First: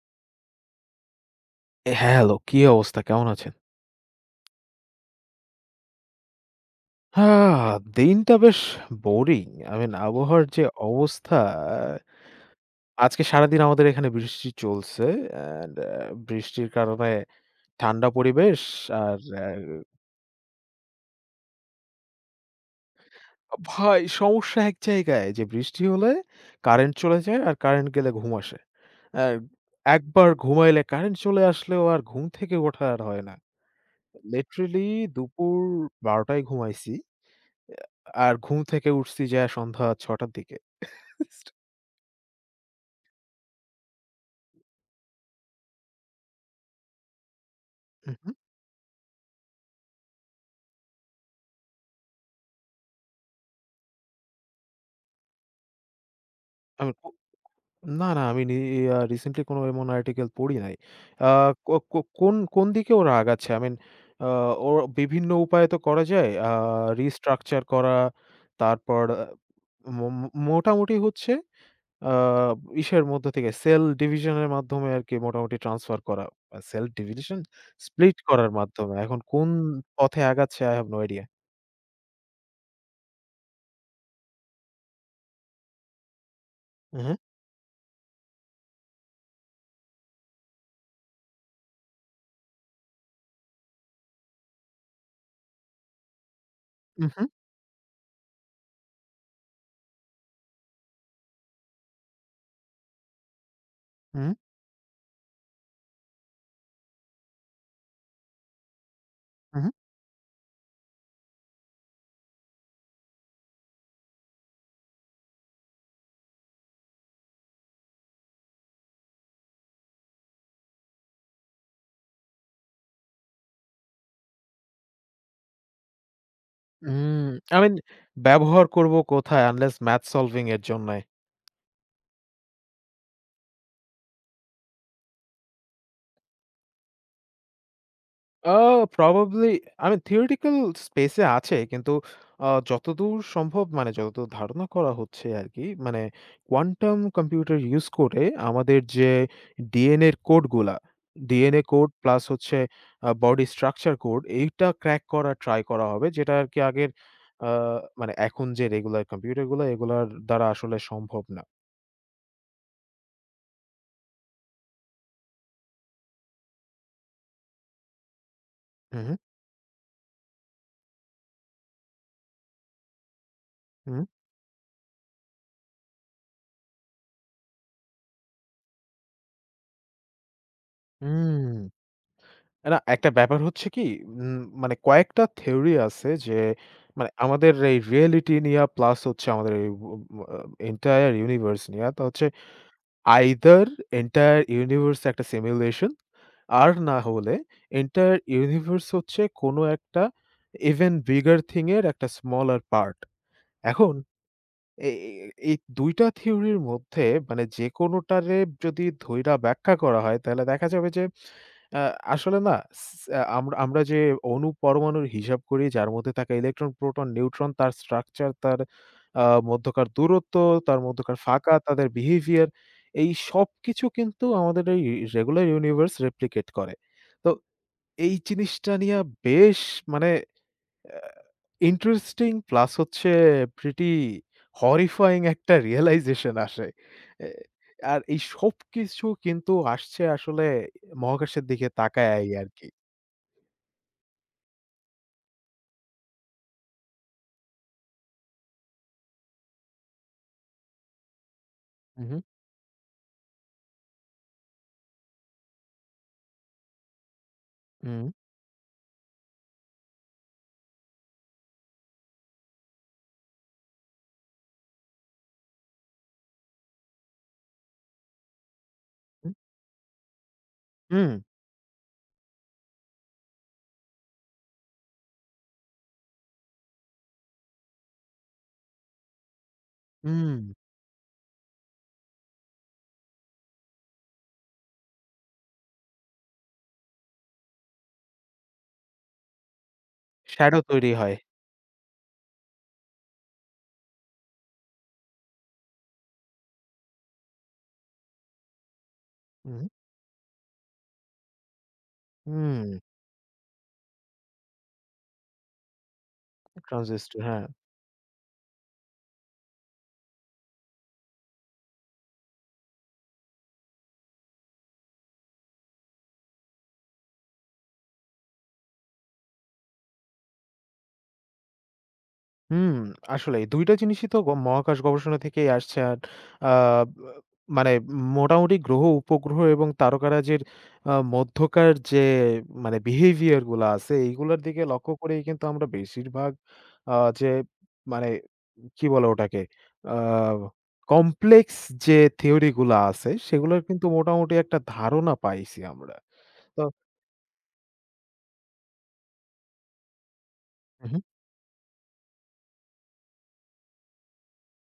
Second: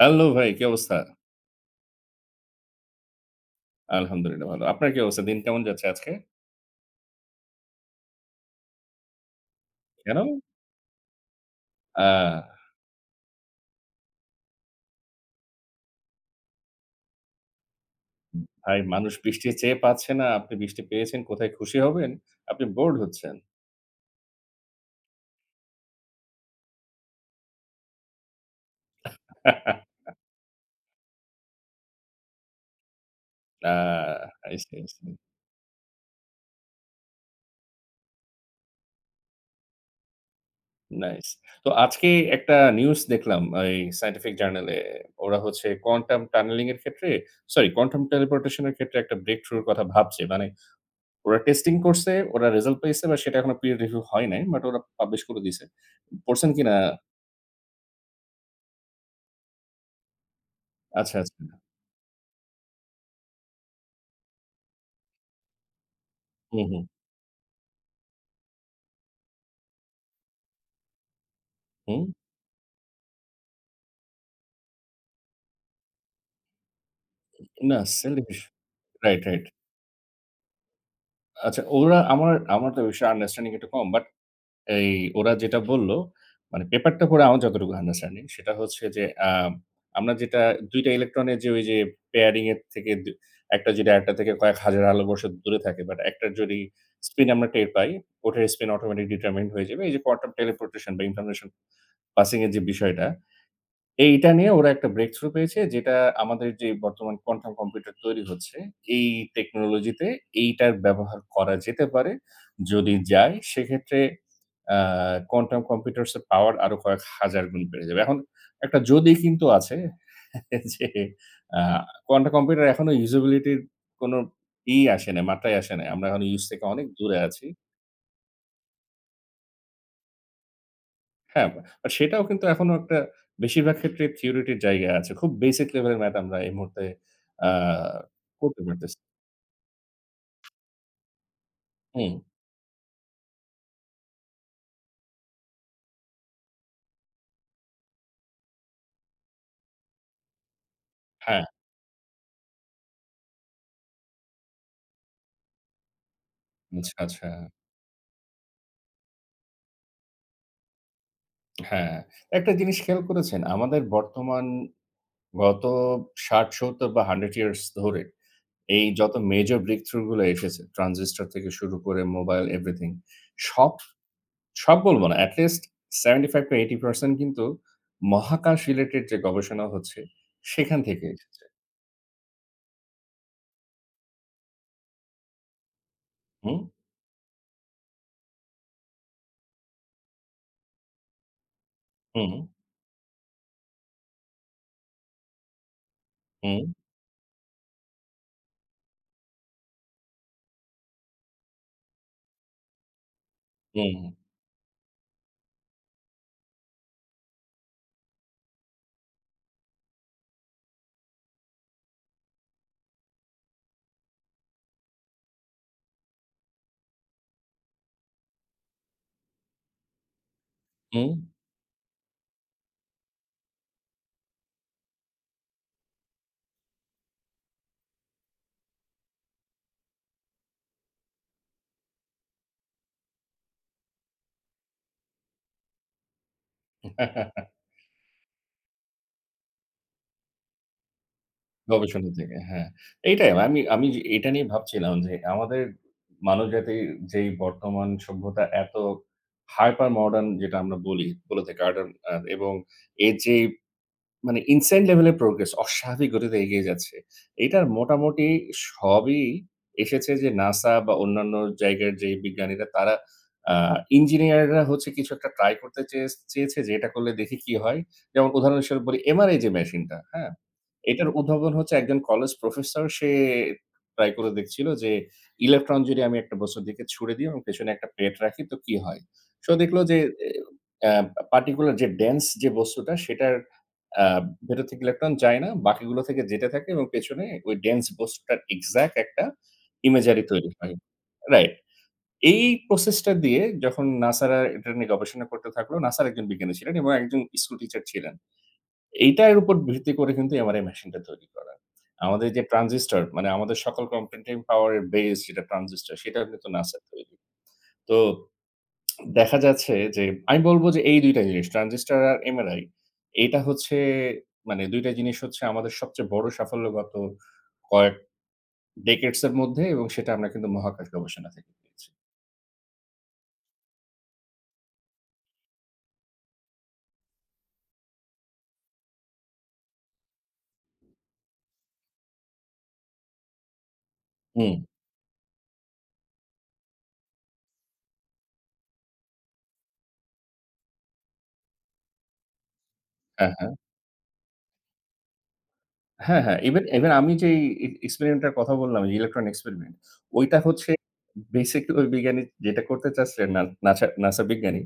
Hello ভাই, কি অবস্থা? হ্যালো, কি অবস্থা? কেমন আছেন? আলহামদুলিল্লাহ ভালো। আপনার কি অবস্থা? দিন কেমন যাচ্ছে আজকে? হ্যাঁ, দিনটা বেশ বোরিং। আই মিন কেন? আবহাওয়ার যে অবস্থা, আ আজকে সারাদিন আমাদের এখানে বৃষ্টি চলছে অ্যান্ড বৃষ্টির কারণে ঠান্ডা পরিবেশ। ভাই মানুষ আর অ্যা বৃষ্টি চেয়ে পাচ্ছে না। আপনি বৃষ্টি পেয়েছেন, কোথায় খুশি হবেন? আপনি বোরড হচ্ছেন। ভাই, সমস্যা এক জায়গায় যে বৃষ্টি হলে কারেন্ট চলে যায় আর কারেন্ট গেলে ঘুম আসে। আর একবার ঘুমাইলে কারেন্ট চলে আসলেও আর ঘুম থেকে ওঠা আর হয় না। Uh I see, I literally see. দুপুর ১২ঃ০০ টায় ঘুমাইছি। আর ঘুম থেকে উঠছি যায়া সন্ধ্যা ৬ঃ০০ টার দিকে। নাইস। তো আজকে একটা নিউজ দেখলাম এই সায়েন্টিফিক জার্নালে। ওরা হচ্ছে কোয়ান্টাম টানেলিং এর ক্ষেত্রে সরি কোয়ান্টাম হু, হু। টেলিপোর্টেশন এর ক্ষেত্রে একটা ব্রেক থ্রু এর কথা ভাবছে। মানে ওরা টেস্টিং করছে, ওরা রেজাল্ট পেয়েছে বা সেটা এখনো পিয়ার রিভিউ হয় নাই। বাট ওরা পাবলিশ করে দিছে। পড়ছেন কিনা? আমি কো না, না আমি নি আ রিসেন্টলি কোনো এমন আর্টিকেল পড়ি নাই। আচ্ছা, আ আচ্ছা। কো কো কোন, কোন দিকে ওরা আগাচ্ছে? আই মিন আ ও বিভিন্ন উপায়ে তো করা যায়। হুম, হুম। রিস্ট্রাকচার করা, তারপর আ মো মো মোটামুটি হচ্ছে হুম, আ ইসের মধ্য থেকে সেল ডিভিশন এর মাধ্যমে আরকি মোটামুটি ট্রান্সফার করা। Cell division? না স্প্লিট সেলফিশ। করার মাধ্যমে। এখন রাইট, রাইট। কোন পথে আগাচ্ছে I have no idea. আচ্ছা ওরা আমার আমার তো বিষয়ে আন্ডারস্ট্যান্ডিং একটু কম। বাট এই ওরা যেটা বলল মানে হু, পেপারটা হু। পড়ে আমার যতটুকু আন্ডারস্ট্যান্ডিং সেটা হচ্ছে যে আমরা যেটা ২ টা ইলেকট্রনের যে ওই যে পেয়ারিং এর থেকে দু একটা যদি আরেকটা থেকে কয়েক হাজার আলোকবর্ষ দূরে থাকে বাট একটার যদি উহু, স্পিন আমরা টের পাই, ওটার স্পিন অটোমেটিক ডিটারমাইন্ড হয়ে যাবে। এই যে কোয়ান্টাম টেলিপোর্টেশন বা ইনফরমেশন পাসিং এর যে বিষয়টা হু, এইটা নিয়ে ওরা একটা ব্রেক থ্রু পেয়েছে যেটা আমাদের যে বর্তমান কোয়ান্টাম কম্পিউটার তৈরি হচ্ছে, এই হু। টেকনোলজিতে এইটার ব্যবহার করা যেতে পারে। যদি যায় সেক্ষেত্রে আ কোয়ান্টাম কম্পিউটারস এর পাওয়ার আরো কয়েক ১,০০০ গুণ বেড়ে যাবে। এখন একটা যদি কিন্তু আছে যে আ কোয়ান্টাম কম্পিউটার এখনো ইউজেবিলিটির কোনো ই আসে নাই, মাত্রায় আসে নাই। আমরা এখন ইউজ থেকে অনেক দূরে হুম, আছি। I mean ব্যবহার করব কোথায় unless math solving এর জন্যে? হ্যাঁ, বা সেটাও কিন্তু এখনো একটা বেশিরভাগ ক্ষেত্রে থিওরিটির জায়গা আছে। খুব বেসিক লেভেলের ম্যাথ আমরা এই মুহূর্তে আ করতে আ পারতেছি। probably I mean theoretical space এ আছে কিন্তু হুম, যতদূর সম্ভব, মানে যতদূর ধারণা করা হচ্ছে আরকি, মানে কোয়ান্টাম কম্পিউটার ইউজ করে আমাদের যে DNA এর কোডগুলা, হ্যাঁ, DNA কোড প্লাস হচ্ছে বডি স্ট্রাকচার কোড, এইটা ক্র্যাক করার ট্রাই করা হবে যেটা আরকি আগের আচ্ছা, আচ্ছা। আ মানে এখন যে রেগুলার কম্পিউটারগুলা এগুলার দ্বারা আসলে সম্ভব না। হ্যাঁ, একটা জিনিস খেয়াল করেছেন? আমাদের বর্তমান গত ৬০, ৭০ বা 100 ইয়ার্স ধরে এই হু, হু, যত মেজর ব্রেকথ্রু গুলো এসেছে, ট্রানজিস্টর থেকে শুরু করে মোবাইল এভরিথিং। সব, হু, সব বলব না। এটি লিস্ট 75-80% কিন্তু মহাকাশ রিলেটেড যে গবেষণা হচ্ছে, সেখান থেকে এসেছে। হুম। না, একটা ব্যাপার হচ্ছে কি, উম মানে কয়েকটা থিওরি আছে যে হুম, মানে আমাদের এই রিয়েলিটি নিয়া প্লাস হচ্ছে আমাদের এই উ আ এন্টায়ার ইউনিভার্স নিয়া। তো হচ্ছে হুম। আইদার এন্টায়ার ইউনিভার্স একটা সিমুলেশন, হুম, আর না হলে এন্টায়ার ইউনিভার্স হচ্ছে কোনো একটা ইভেন বিগার থিং এর একটা স্মলার পার্ট। এখন হুম, এ এ এই ২ টা থিওরির মধ্যে মানে যেকোনোটারে যদি ধইরা ব্যাখ্যা করা হয় তাহলে দেখা যাবে যে আ আসলে না স আহ, আমরা আমরা যে অণু পরমাণুর হিসাব করি, যার মধ্যে থাকা ইলেকট্রন, প্রোটন, নিউট্রন, তার স্ট্রাকচার, তার আ মধ্যকার দূরত্ব, তার হুম। মধ্যকার ফাঁকা, তাদের বিহেভিয়ার, এই সবকিছু কিন্তু আমাদের এই রেগুলার ইউনিভার্স রেপ্লিকেট করে। তো এই জিনিসটা নিয়ে বেশ, মানে ইন্টারেস্টিং প্লাস হচ্ছে প্রিটি হরিফাইং একটা রিয়ালাইজেশন আসে। এ আর এই সবকিছু কিন্তু আসছে আসলে মহাকাশের দিকে গবেষণা তাকায়াই থেকে, হ্যাঁ। আরকি। এইটাই আমি আমি যে এটা নিয়ে ভাবছিলাম যে আমাদের মানবজাতির যেই বর্তমান সভ্যতা এত হাইপার মডার্ন যেটা আমরা বলে থাকি আর্ডান হু, হু, এবং এর যে মানে ইনসাইড লেভেলের প্রোগ্রেস অস্বাভাবিক গতিতে এগিয়ে যাচ্ছে। এটার হুম, মোটামুটি সবই এসেছে যে NASA বা অন্যান্য জায়গার যে বিজ্ঞানীরা তারা আ ইঞ্জিনিয়াররা হচ্ছে কিছু একটা ট্রাই করতে চেয়ে চেয়েছে যে এটা করলে দেখি কি হয়। যেমন উদাহরণস্বরূপ বলি হুম। MRI যে মেশিনটা, হ্যাঁ? এটার হুম, উদ্ভাবন হচ্ছে একজন কলেজ প্রফেসর সে ট্রাই করে দেখছিল যে ইলেকট্রন যদি আমি একটা বস্তুর দিকে ছুড়ে দিই এবং পেছনে একটা প্লেট রাখি তো কি হয়? সে দেখলো যে এ হুম। আ পার্টিকুলার যে ডেন্স যে বস্তুটা সেটার আ ভেতর থেকে ইলেকট্রন যায় না। বাকিগুলো থেকে যেতে থাকে এবং পেছনে ওই ডেন্স বস্তুটার এক্সাক্ট একটা ইমেজারি তৈরি শ্যাডো হয়। তৈরি হয়। রাইট। এই প্রসেস টা দিয়ে যখন নাসারা এটা নিয়ে গবেষণা করতে থাকলো, নাসার একজন বিজ্ঞানী ছিলেন এবং একজন স্কুল টিচার ছিলেন। এইটার উপর হুম, ভিত্তি করে কিন্তু এমআরআই মেশিনটা তৈরি করা। আমাদের যে হুম। ট্রানজিস্টর মানে আমাদের সকল কম্পিউটিং পাওয়ার এর বেস যেটা ট্রানজিস্টর সেটাও কিন্তু নাসার তৈরি। ট্রানজিস্টর, হ্যাঁ। তো দেখা যাচ্ছে যে আমি বলব যে এই ২ টা জিনিস ট্রানজিস্টর আর এমআরআই এটা হচ্ছে মানে ২ টা জিনিস হচ্ছে আমাদের সবচেয়ে বড় সাফল্য গত কয়েক decades এর মধ্যে এবং সেটা আমরা কিন্তু মহাকাশ গবেষণা থেকে পেয়েছি। হুম, আসলেই ২ টা জিনিসই তো মহাকাশ গবেষণা থেকেই আসছে। আর আ মানে মোটামুটি গ্রহ, উপগ্রহ এবং তারকারাজির মধ্যকার যে মানে বিহেভিয়ার গুলা আছে, এইগুলার হুম। দিকে লক্ষ্য করেই কিন্তু আমরা বেশিরভাগ আ যে মানে কি বলে ওটাকে? আ কমপ্লেক্স যে থিওরি গুলা আছে, হ্যাঁ, হ্যাঁ। সেগুলার কিন্তু মোটামুটি একটা ধারণা পাইছি আমরা। হ্যাঁ, হ্যাঁ। তো ইভেন ইভেন আমি যেই এক্সপেরিমেন্ট টার কথা বললাম, যে ইলেকট্রন এক্সপেরিমেন্ট, ওইটা হচ্ছে হু, হু, বেসিক্যালি ওই বিজ্ঞানী যেটা করতে চাচ্ছিলেন না নাসা বিজ্ঞানী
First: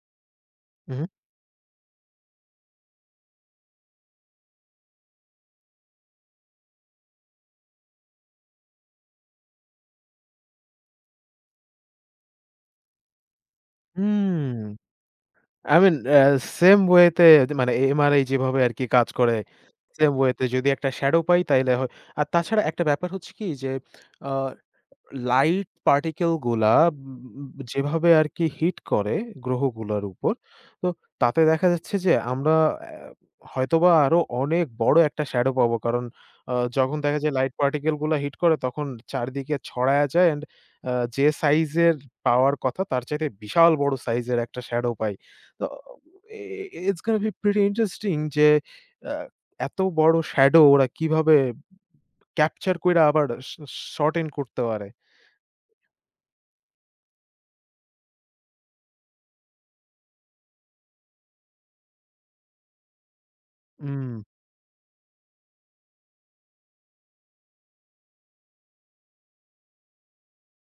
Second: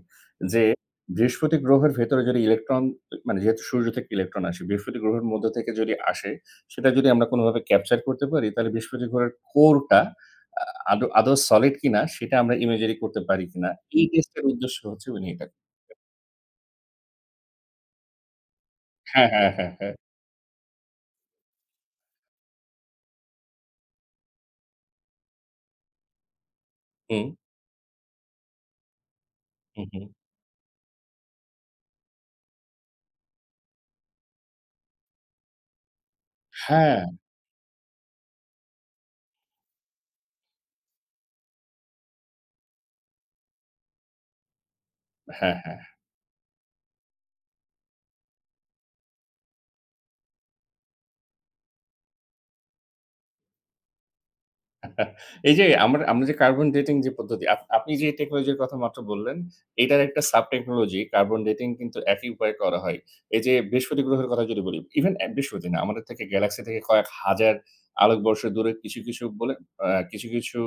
যে, হু, হু। বৃহস্পতি গ্রহের ভেতরে যদি ইলেকট্রন মানে যেহেতু সূর্য থেকে ইলেকট্রন আসে, বৃহস্পতি গ্রহের মধ্য থেকে যদি আসে, সেটা যদি আমরা কোনোভাবে ক্যাপচার করতে পারি, তাহলে বৃহস্পতি গ্রহের কোরটা আ আদৌ আদৌ সলিড কিনা সেটা আমরা ইমেজারি করতে পারি কিনা। এই টেস্টের হুম। উদ্দেশ্য হচ্ছে উনি এটা I mean সেম ওয়ে তে, মানে এমআরআই যেভাবে আরকি কাজ হ্যাঁ, করে, হ্যাঁ, হ্যাঁ, হ্যাঁ। সেম ওয়ে তে যদি একটা শ্যাডো পাই তাইলে হয়। আর তাছাড়া একটা ব্যাপার হচ্ছে কি যে আ লাইট পার্টিকেল গুলা উম হুম, উম, যেভাবে আরকি হিট করে হু, গ্রহগুলার হুম। উপর, তো তাতে দেখা যাচ্ছে যে আমরা অ্যা হয়তোবা আরো অনেক বড় একটা শ্যাডো পাবো। কারণ যখন হ্যাঁ, দেখা যায় লাইট পার্টিকেল গুলা হিট করে তখন চারদিকে ছড়ায়া যায় অ্যান্ড যে সাইজের পাওয়ার কথা তার চাইতে বিশাল বড় সাইজের একটা শ্যাডো পাই। হ্যাঁ, তো হ্যাঁ। এ it's gonna be pretty interesting যে আ এত বড় শ্যাডো ওরা কিভাবে ক্যাপচার কইরা আবার শর্টেন করতে পারে। এই যে আমরা আমরা যে কার্বন ডেটিং যে পদ্ধতি, আপনি যে টেকনোলজির কথা মাত্র বললেন, এটার একটা সাব টেকনোলজি কার্বন ডেটিং কিন্তু একই উপায়ে করা হয়। এই যে বৃহস্পতি হুম, গ্রহের কথা যদি বলি, ইভেন বৃহস্পতি না, আমাদের থেকে গ্যালাক্সি থেকে কয়েক হাজার আলোকবর্ষ দূরে কিছু, কিছু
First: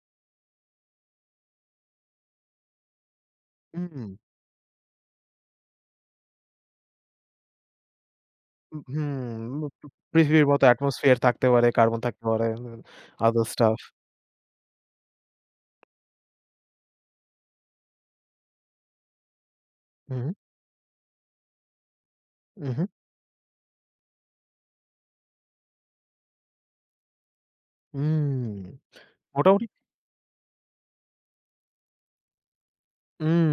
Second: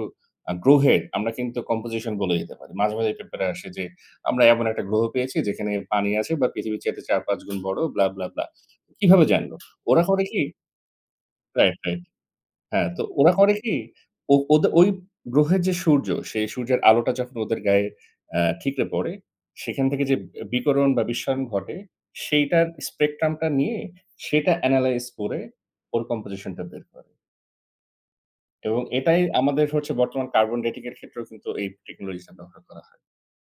আ গ্রহের আমরা কিন্তু কম্পোজিশন বলে দিতে পারি। মাঝে পেপারে আসে যে, হুম, "আমরা এমন একটা গ্রহ পেয়েছি যেখানে পানি আছে বা পৃথিবীর চাইতে ৪-৫ গুণ বড়" ব্লা। উম কিভাবে জানলো? হুম, ওরা করে কি পৃথিবীর মতো atmosphere থাকতে পারে, রাইট, কার্বন রাইট। থাকতে পারে, হ্যাঁ, তো ওরা other করে কি? stuff. ও ওদে ওই গ্রহের যে সূর্য, সেই সূর্যের আলোটা যখন ওদের গায়ে ঠিকরে পড়ে, সেখান থেকে যে হুম, বিকরণ বা বিস্ময়ন ঘটে, সেইটার উহু, স্পেকট্রামটা নিয়ে সেটা এনালাইজ করে ওর কম্পোজিশনটা বের করে। হুম, এবং এটাই আমাদের মোটামুটি হচ্ছে বর্তমান কার্বন ডেটিং এর ক্ষেত্রেও কিন্তু এই টেকনোলজিটা ব্যবহার করা হয়। হুম,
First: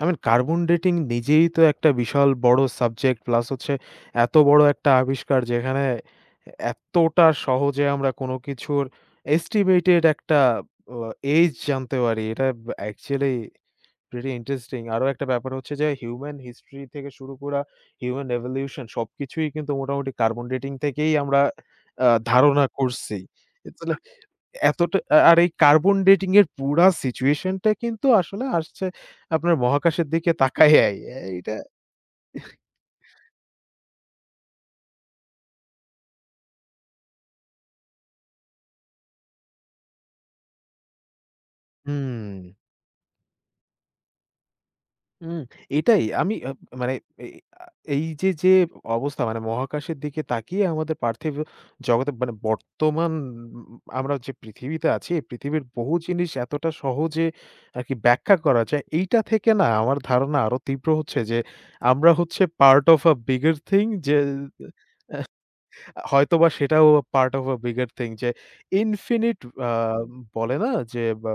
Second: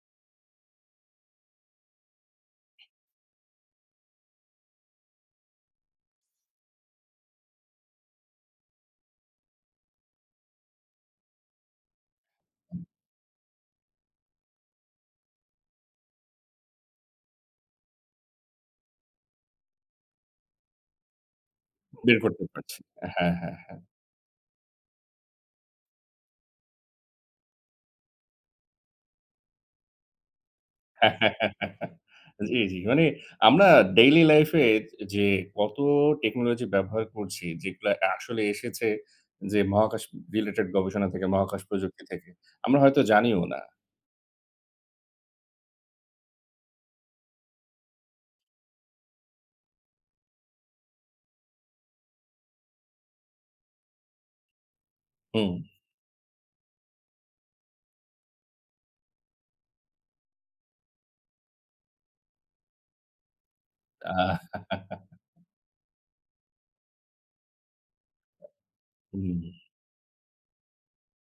I mean কার্বন ডেটিং নিজেই তো একটা বিশাল বড় সাবজেক্ট প্লাস হচ্ছে এত বড় একটা আবিষ্কার, যেখানে এতটা সহজে আমরা কোনো কিছুর estimated একটা আ age জানতে পারি। এটা actually প্রিটি ইন্টারেস্টিং। আরো একটা ব্যাপার হচ্ছে যে হিউম্যান হিস্ট্রি থেকে শুরু করা হিউম্যান এভলিউশন সবকিছুই কিন্তু মোটামুটি কার্বন ডেটিং থেকেই আমরা বের করতে ধারণা পারছি। করছি। হ্যাঁ, হ্যাঁ। ইটস লাইক এতটা আর এই কার্বন ডেটিং এর পুরা সিচুয়েশনটা কিন্তু আসলে আসছে আপনার মহাকাশের দিকে তাকাইয়াই। এইটা জি, জি। মানে আমরা ডেইলি লাইফ এ যে কত টেকনোলজি ব্যবহার করছি, যেগুলা আসলে এসেছে যে মহাকাশ রিলেটেড গবেষণা থেকে, মহাকাশ প্রযুক্তি থেকে। হুম। আমরা হয়তো জানিও না। হুম, এটাই আমি মানে এ আ এই যে, যে অবস্থা মানে মহাকাশের দিকে তাকিয়ে আমাদের পার্থিব জগতে মানে বর্তমান উম, আমরা যে পৃথিবীতে আছি, এই হুম। পৃথিবীর বহু জিনিস এতটা সহজে আরকি ব্যাখ্যা করা যায়। এইটা থেকে না আমার ধারণা আরো তীব্র হচ্ছে যে, আমরা হচ্ছে part of a bigger thing, যে আহ হয়তোবা সেটাও part of a bigger thing, যে ইনফিনিট হুম, আ বলে না যে বা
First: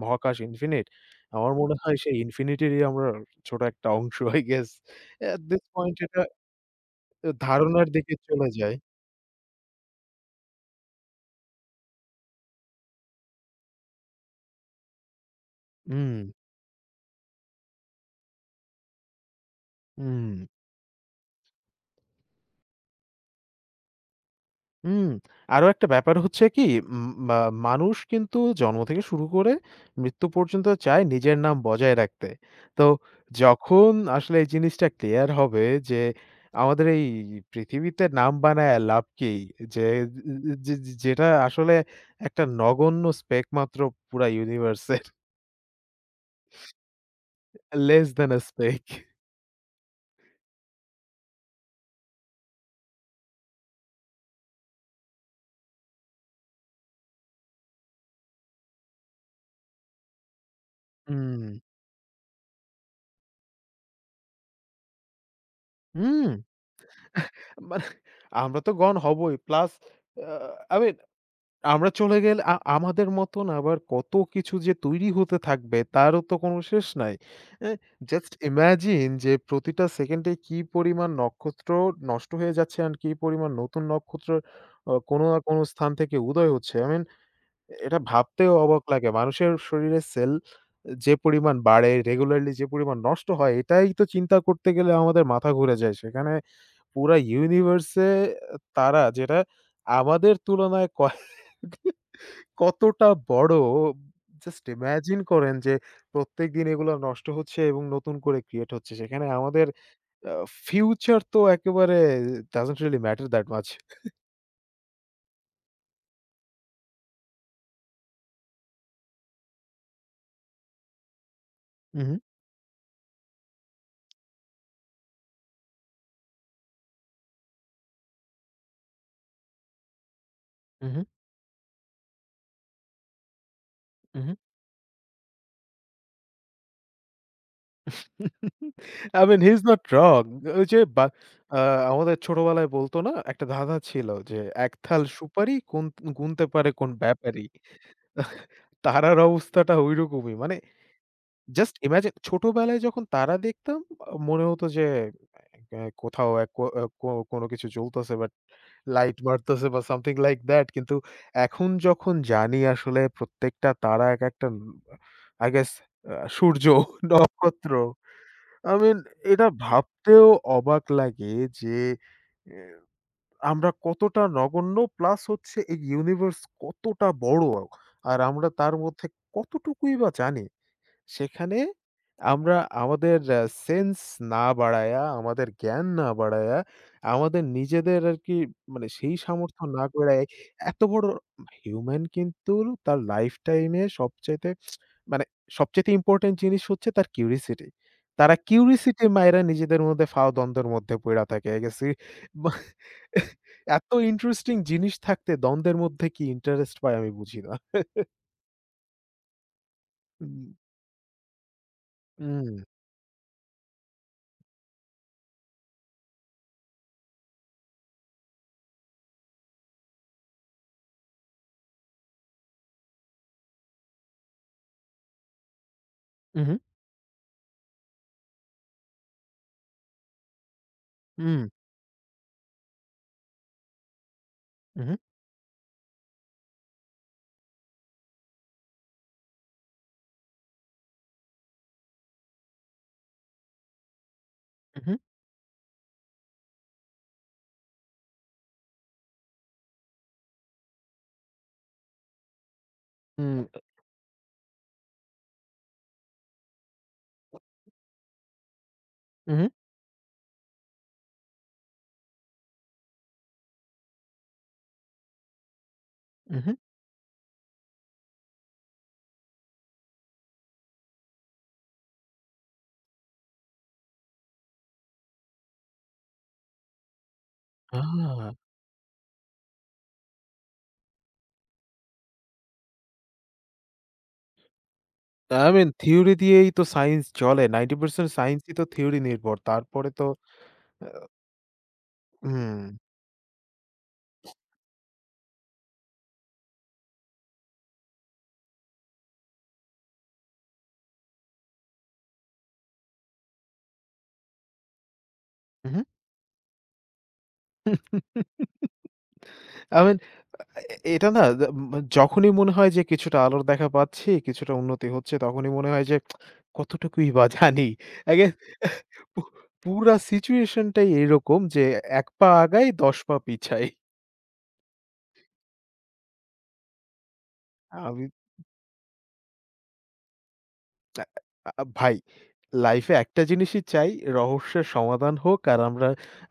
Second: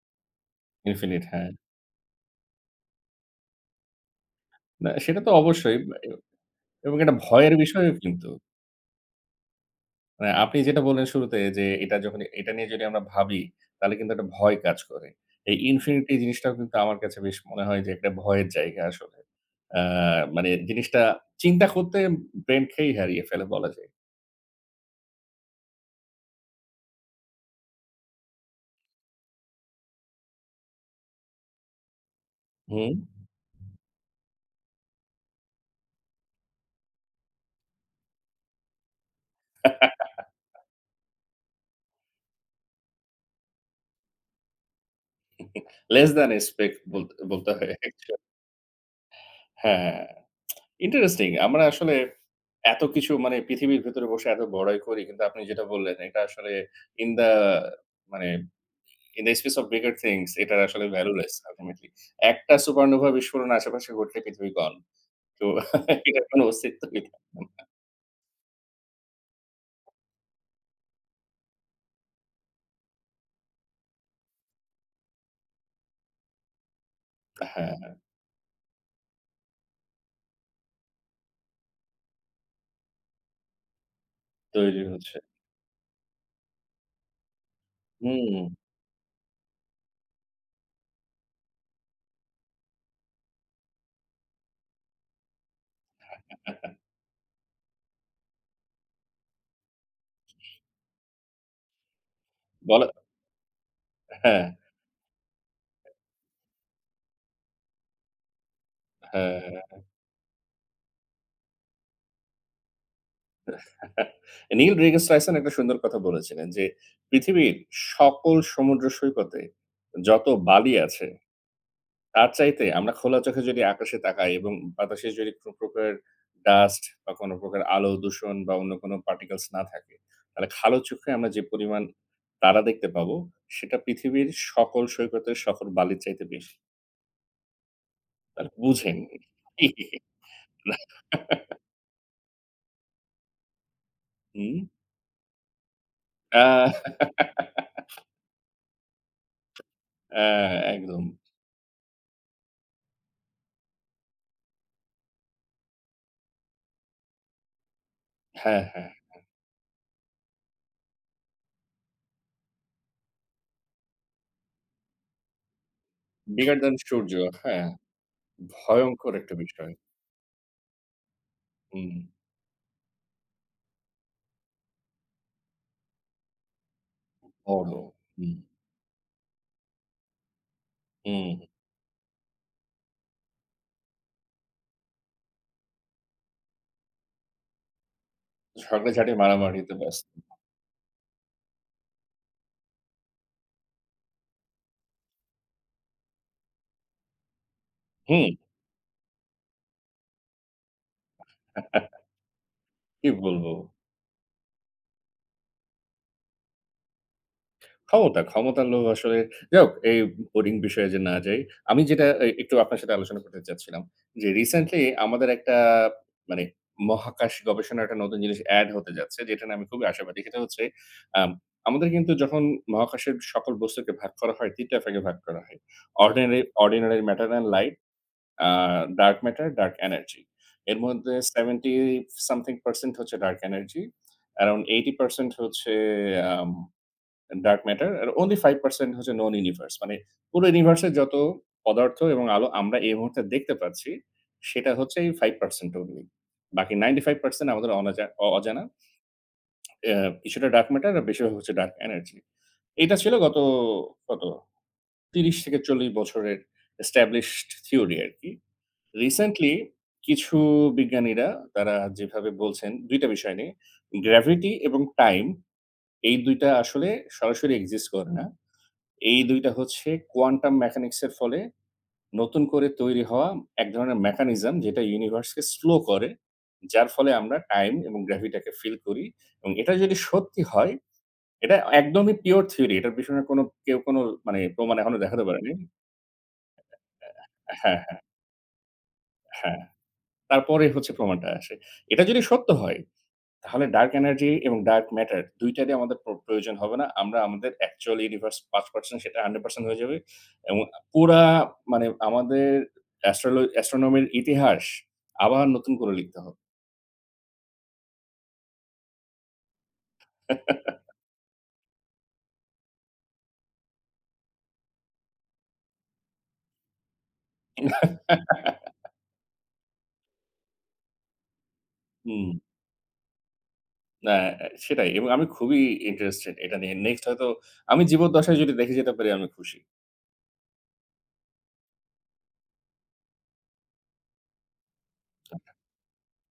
মহাকাশ ইনফিনিট। ইনফিনিট হ্যাঁ। আমার মনে হয় সেই ইনফিনিটিরই আমরা ছোট একটা অংশ, আই গেস। না সেটা তো এট দিস অবশ্যই পয়েন্ট এটা এবং এটা ভয়ের ধারণার বিষয়ও দিকে কিন্তু। চলে যায়। মানে আপনি যেটা বললেন শুরুতে যে এটা নিয়ে যদি আমরা ভাবি তাহলে কিন্তু একটা ভয় কাজ করে। এই ইনফিনিটি হুম, জিনিসটাও কিন্তু আমার কাছে বেশ মনে হয় যে একটা ভয়ের জায়গা আসলে। আ হুম। মানে জিনিসটা চিন্তা করতে ব্রেন খেই হারিয়ে ফেলে বলা যায়। হুম, আরো একটা ব্যাপার হচ্ছে কি, উম মা মানুষ কিন্তু জন্ম থেকে শুরু করে মৃত্যু পর্যন্ত চায় নিজের নাম বজায় রাখতে। তো হুম। যখন আসলে এই জিনিসটা ক্লিয়ার হবে যে আমাদের এই পৃথিবীতে নাম বানায়া লাভ কি? যে যে যে যেটা আসলে একটা নগণ্য স্পেক মাত্র পুরা ইউনিভার্সের। লেস দ্যান এক্সপেক্ট বলতে বলতে হয় less actually. Than a speck. হ্যাঁ, ইন্টারেস্টিং। আমরা আসলে এত কিছু মানে পৃথিবীর ভেতরে বসে এত বড়াই করি। কিন্তু আপনি যেটা বললেন এটা আসলে ইন দা মানে In the space of bigger things এটার আসলে ভ্যালুলেস হুম, আল্টিমেটলি। একটা সুপারনোভা বিস্ফোরণ আশেপাশে ঘটলে পৃথিবী gone. তো এটার হুম। কোনো অস্তিত্বই থাকবে না। মানে আমরা তো গণ হবই। প্লাস আ আমি আমরা চলে গেলে আমাদের মতন আবার কত কিছু যে তৈরি হতে থাকবে তারও তো কোনো শেষ নাই। অ্যা হ্যাঁ, জাস্ট ইমাজিন যে প্রতিটা সেকেন্ডে কি পরিমাণ নক্ষত্র নষ্ট হয়ে যাচ্ছে and কি পরিমাণ নতুন নক্ষত্র তৈরি হচ্ছে। কোনো না কোনো স্থান থেকে উদয় হচ্ছে। I mean এটা হুম। ভাবতেও অবাক লাগে। মানুষের শরীরে সেল যে পরিমাণ বাড়ে, রেগুলারলি যে পরিমাণ নষ্ট হয়, এটাই তো চিন্তা করতে গেলে আমাদের মাথা ঘুরে যায়। সেখানে পুরা ইউনিভার্স এ তারা, যেটা আমাদের তুলনায় কয়েক বলা কতটা বড়, হ্যাঁ, জাস্ট ইমাজিন করেন যে প্রত্যেকদিন এগুলা নষ্ট হচ্ছে এবং নতুন করে ক্রিয়েট হচ্ছে। সেখানে হ্যাঁ। আমাদের আ ফিউচার তো একেবারে doesn't really matter that much. নীল রিগেস রাইসন একটা সুন্দর কথা বলেছিলেন যে, "পৃথিবীর সকল সমুদ্র সৈকতে যত বালি আছে" হু, হু, তার চাইতে আমরা খোলা চোখে যদি আকাশে তাকাই এবং বাতাসে যদি কোনো প্রকার ডাস্ট বা কোনো প্রকার আলো দূষণ বা অন্য কোনো পার্টিকলস না থাকে, তাহলে খালো হু, হু, চোখে আমরা যে পরিমাণ তারা দেখতে পাবো, সেটা হু, পৃথিবীর হু। সকল সৈকতের সকল বালির চাইতে বেশি। তাহলে বুঝেন। I mean he is not wrong. ওই যে বা আ আমাদের ছোটবেলায় বলত না, একটা ধাঁধা ছিল যে হুম। একথাল সুপারি কুন আ গুনতে পারে কোন ব্যাপারি। তারার অবস্থাটা ঐরকমই। হ্যাঁ, মানে একদম। জাস্ট ইমাজিন ছোটবেলায় যখন তারা দেখতাম মনে হতো যে আ কোথাও এক কো আ কো কোনো কিছু জ্বলতেছে, বাট হ্যাঁ, হ্যাঁ। লাইট মারতেছে বা something like that, কিন্তু এখন যখন জানি আসলে প্রত্যেকটা তারা একেকটা I guess bigger Surya, than সূর্য। হ্যাঁ, নক্ষত্র। I mean ভয়ংকর একটা এটা বিষয়। ভাবতেও অবাক লাগে যে হুম, এ আমরা কতটা নগণ্য প্লাস হচ্ছে এই ইউনিভার্স কতটা বড় বড়। আর হুম, আমরা তার মধ্যে কতটুকুই বা জানি। হুম। সেখানে আমরা আমাদের সেন্স না বাড়ায়া, আমাদের জ্ঞান না বাড়ায়া, আমাদের নিজেদের আরকি মানে ঝগড়াঝাটি সেই সামর্থ্য মারামারিতে না ব্যস্ত। গড়ায় এত বড় হিউম্যান কিন্তু তার লাইফ টাইমে সবচাইতে, মানে সবচাইতে ইম্পোর্টেন্ট জিনিস হচ্ছে তার কিউরিসিটি। হুম। তারা কিউরিসিটি মাইরা নিজেদের মধ্যে ফাও দ্বন্দ্বের মধ্যে পইড়া থাকে। I guess ই মা কি বলবো? এত ইন্টারেস্টিং জিনিস থাকতে দ্বন্দ্বের মধ্যে কি ইন্টারেস্ট পায় আমি বুঝি না। ক্ষমতা, ক্ষমতার লোভ আসলে যাই হোক এই উম বোরিং বিষয়ে যে না যাই। আমি যেটা একটু উম আপনার সাথে আলোচনা করতে চাচ্ছিলাম যে রিসেন্টলি আমাদের একটা মানে মহাকাশ গবেষণার একটা নতুন জিনিস এড হতে যাচ্ছে যেটা নিয়ে আমি খুবই আশাবাদী। সেটা হচ্ছে আম আমাদের কিন্তু যখন মহাকাশের সকল বস্তুকে ভাগ করা হয় ৩ টা ভাগে ভাগ করা হয়। অর্ডিনারি উহু, ordinary matter and light, uh dark matter, dark energy. এর মধ্যে উম 70 something percent হচ্ছে ডার্ক এনার্জি, অ্যারাউন্ড উহু, 80% হচ্ছে আম ডার্ক ম্যাটার আর অনলি 5% হচ্ছে নোন ইউনিভার্স। মানে পুরো ইউনিভার্সের যত পদার্থ এবং আলো আমরা এই মুহূর্তে দেখতে পাচ্ছি, সেটা উহু। হচ্ছে এই 5% only. বাকি 95% আমাদের অনাজা অ অজানা। কিছুটা ডার্ক ম্যাটার আর বেশিরভাগ হচ্ছে ডার্ক এনার্জি। এটা ছিল গত হুম, কত ৩০ থেকে ৪০ বছরের established থিওরি আরকি। উহু, রিসেন্টলি কিছু বিজ্ঞানীরা তারা যেভাবে বলছেন ২ টা বিষয় নিয়ে, গ্র্যাভিটি এবং টাইম এই ২ টা উহু। আসলে সরাসরি এক্সিস্ট করে না। এই ২ টা হচ্ছে কোয়ান্টাম মেকানিক্স এর ফলে নতুন করে তৈরি হওয়া এক ধরনের মেকানিজম যেটা ইউনিভার্সকে স্লো করে। যার ফলে আমরা টাইম আ এবং গ্র্যাভিটাকে ফিল করি এবং এটা যদি সত্যি হয়, এটা একদমই পিওর থিওরি। এটার পিছনে কোনো মানে প্রমাণ এখনো দেখাতে আই পারেনি। মিন থিওরি দিয়েই তো সায়েন্স চলে। হ্যাঁ, 90% সায়েন্সই তো থিওরি নির্ভর। হ্যাঁ। তারপরে তো তারপরে হচ্ছে প্রমাণটা আসে। এটা যদি সত্য হুম, হয় তাহলে ডার্ক এনার্জি এবং ডার্ক ম্যাটার ২ টারই আমাদের প্রয়োজন হবে না। আমাদের অ্যাকচুয়াল ইউনিভার্স ৫% সেটা 100% হয়ে যাবে। এবং পুরা মানে আমাদের অ্যাস্ট্রোনমির ইতিহাস আবার নতুন উহু। করে লিখতে হবে। আই মিন এ এটা না য ম যখনই মনে হয় যে কিছুটা আলোর দেখা পাচ্ছি, কিছুটা উন্নতি হচ্ছে, তখনই মনে হয় যে কতটুকুই বা জানি। এগেইন পু পুরা সিচুয়েশনটাই এরকম যে ১ হুম, পা আগাই ১০ পা পিছাই। না সেটাই এবং আমি খুবই ইন্টারেস্টেড এটা নিয়ে। নেক্সট হয়তো আমি আমি জীবদ্দশায় যদি দেখে যেতে পারি আমি খুশি। আ আ ভাই, লাইফে একটা জিনিসই চাই, রহস্যের সমাধান হোক আর আমরা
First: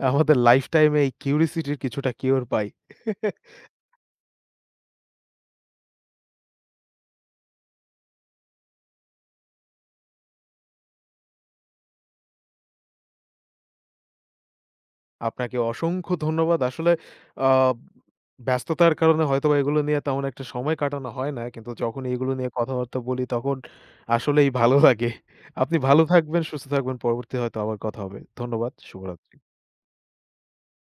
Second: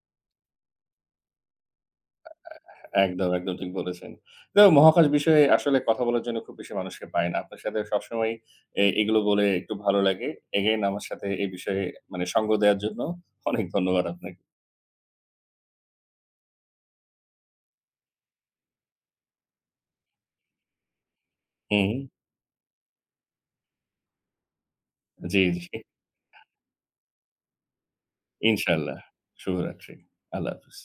আমাদের লাইফটাইম এই কিউরিসিটির কিছুটা কিওর পাই। একদম, একদম ঠিক বলেছেন। তো মহাকাশ বিষয়ে আসলে কথা বলার জন্য খুব বেশি মানুষকে পাই না। আপনার সাথে সবসময়ই এগুলো বলে একটু ভালো লাগে। এগেইন আমার সাথে এই বিষয়ে মানে সঙ্গ দেওয়ার জন্য অনেক ধন্যবাদ আপনাকে। আপনাকে অসংখ্য ধন্যবাদ। আসলে আ ব্যস্ততার কারণে হয়তোবা এগুলো নিয়ে তেমন একটা সময় কাটানো হয় না। কিন্তু হুম। যখন এগুলো নিয়ে কথাবার্তা বলি তখন আসলেই ভালো লাগে। জি, আপনি জি। ভালো থাকবেন, সুস্থ থাকবেন। পরবর্তী হয়তো আবার কথা হবে। ধন্যবাদ। ইনশাআল্লাহ। শুভরাত্রি। শুভরাত্রি। আল্লাহ হাফেজ।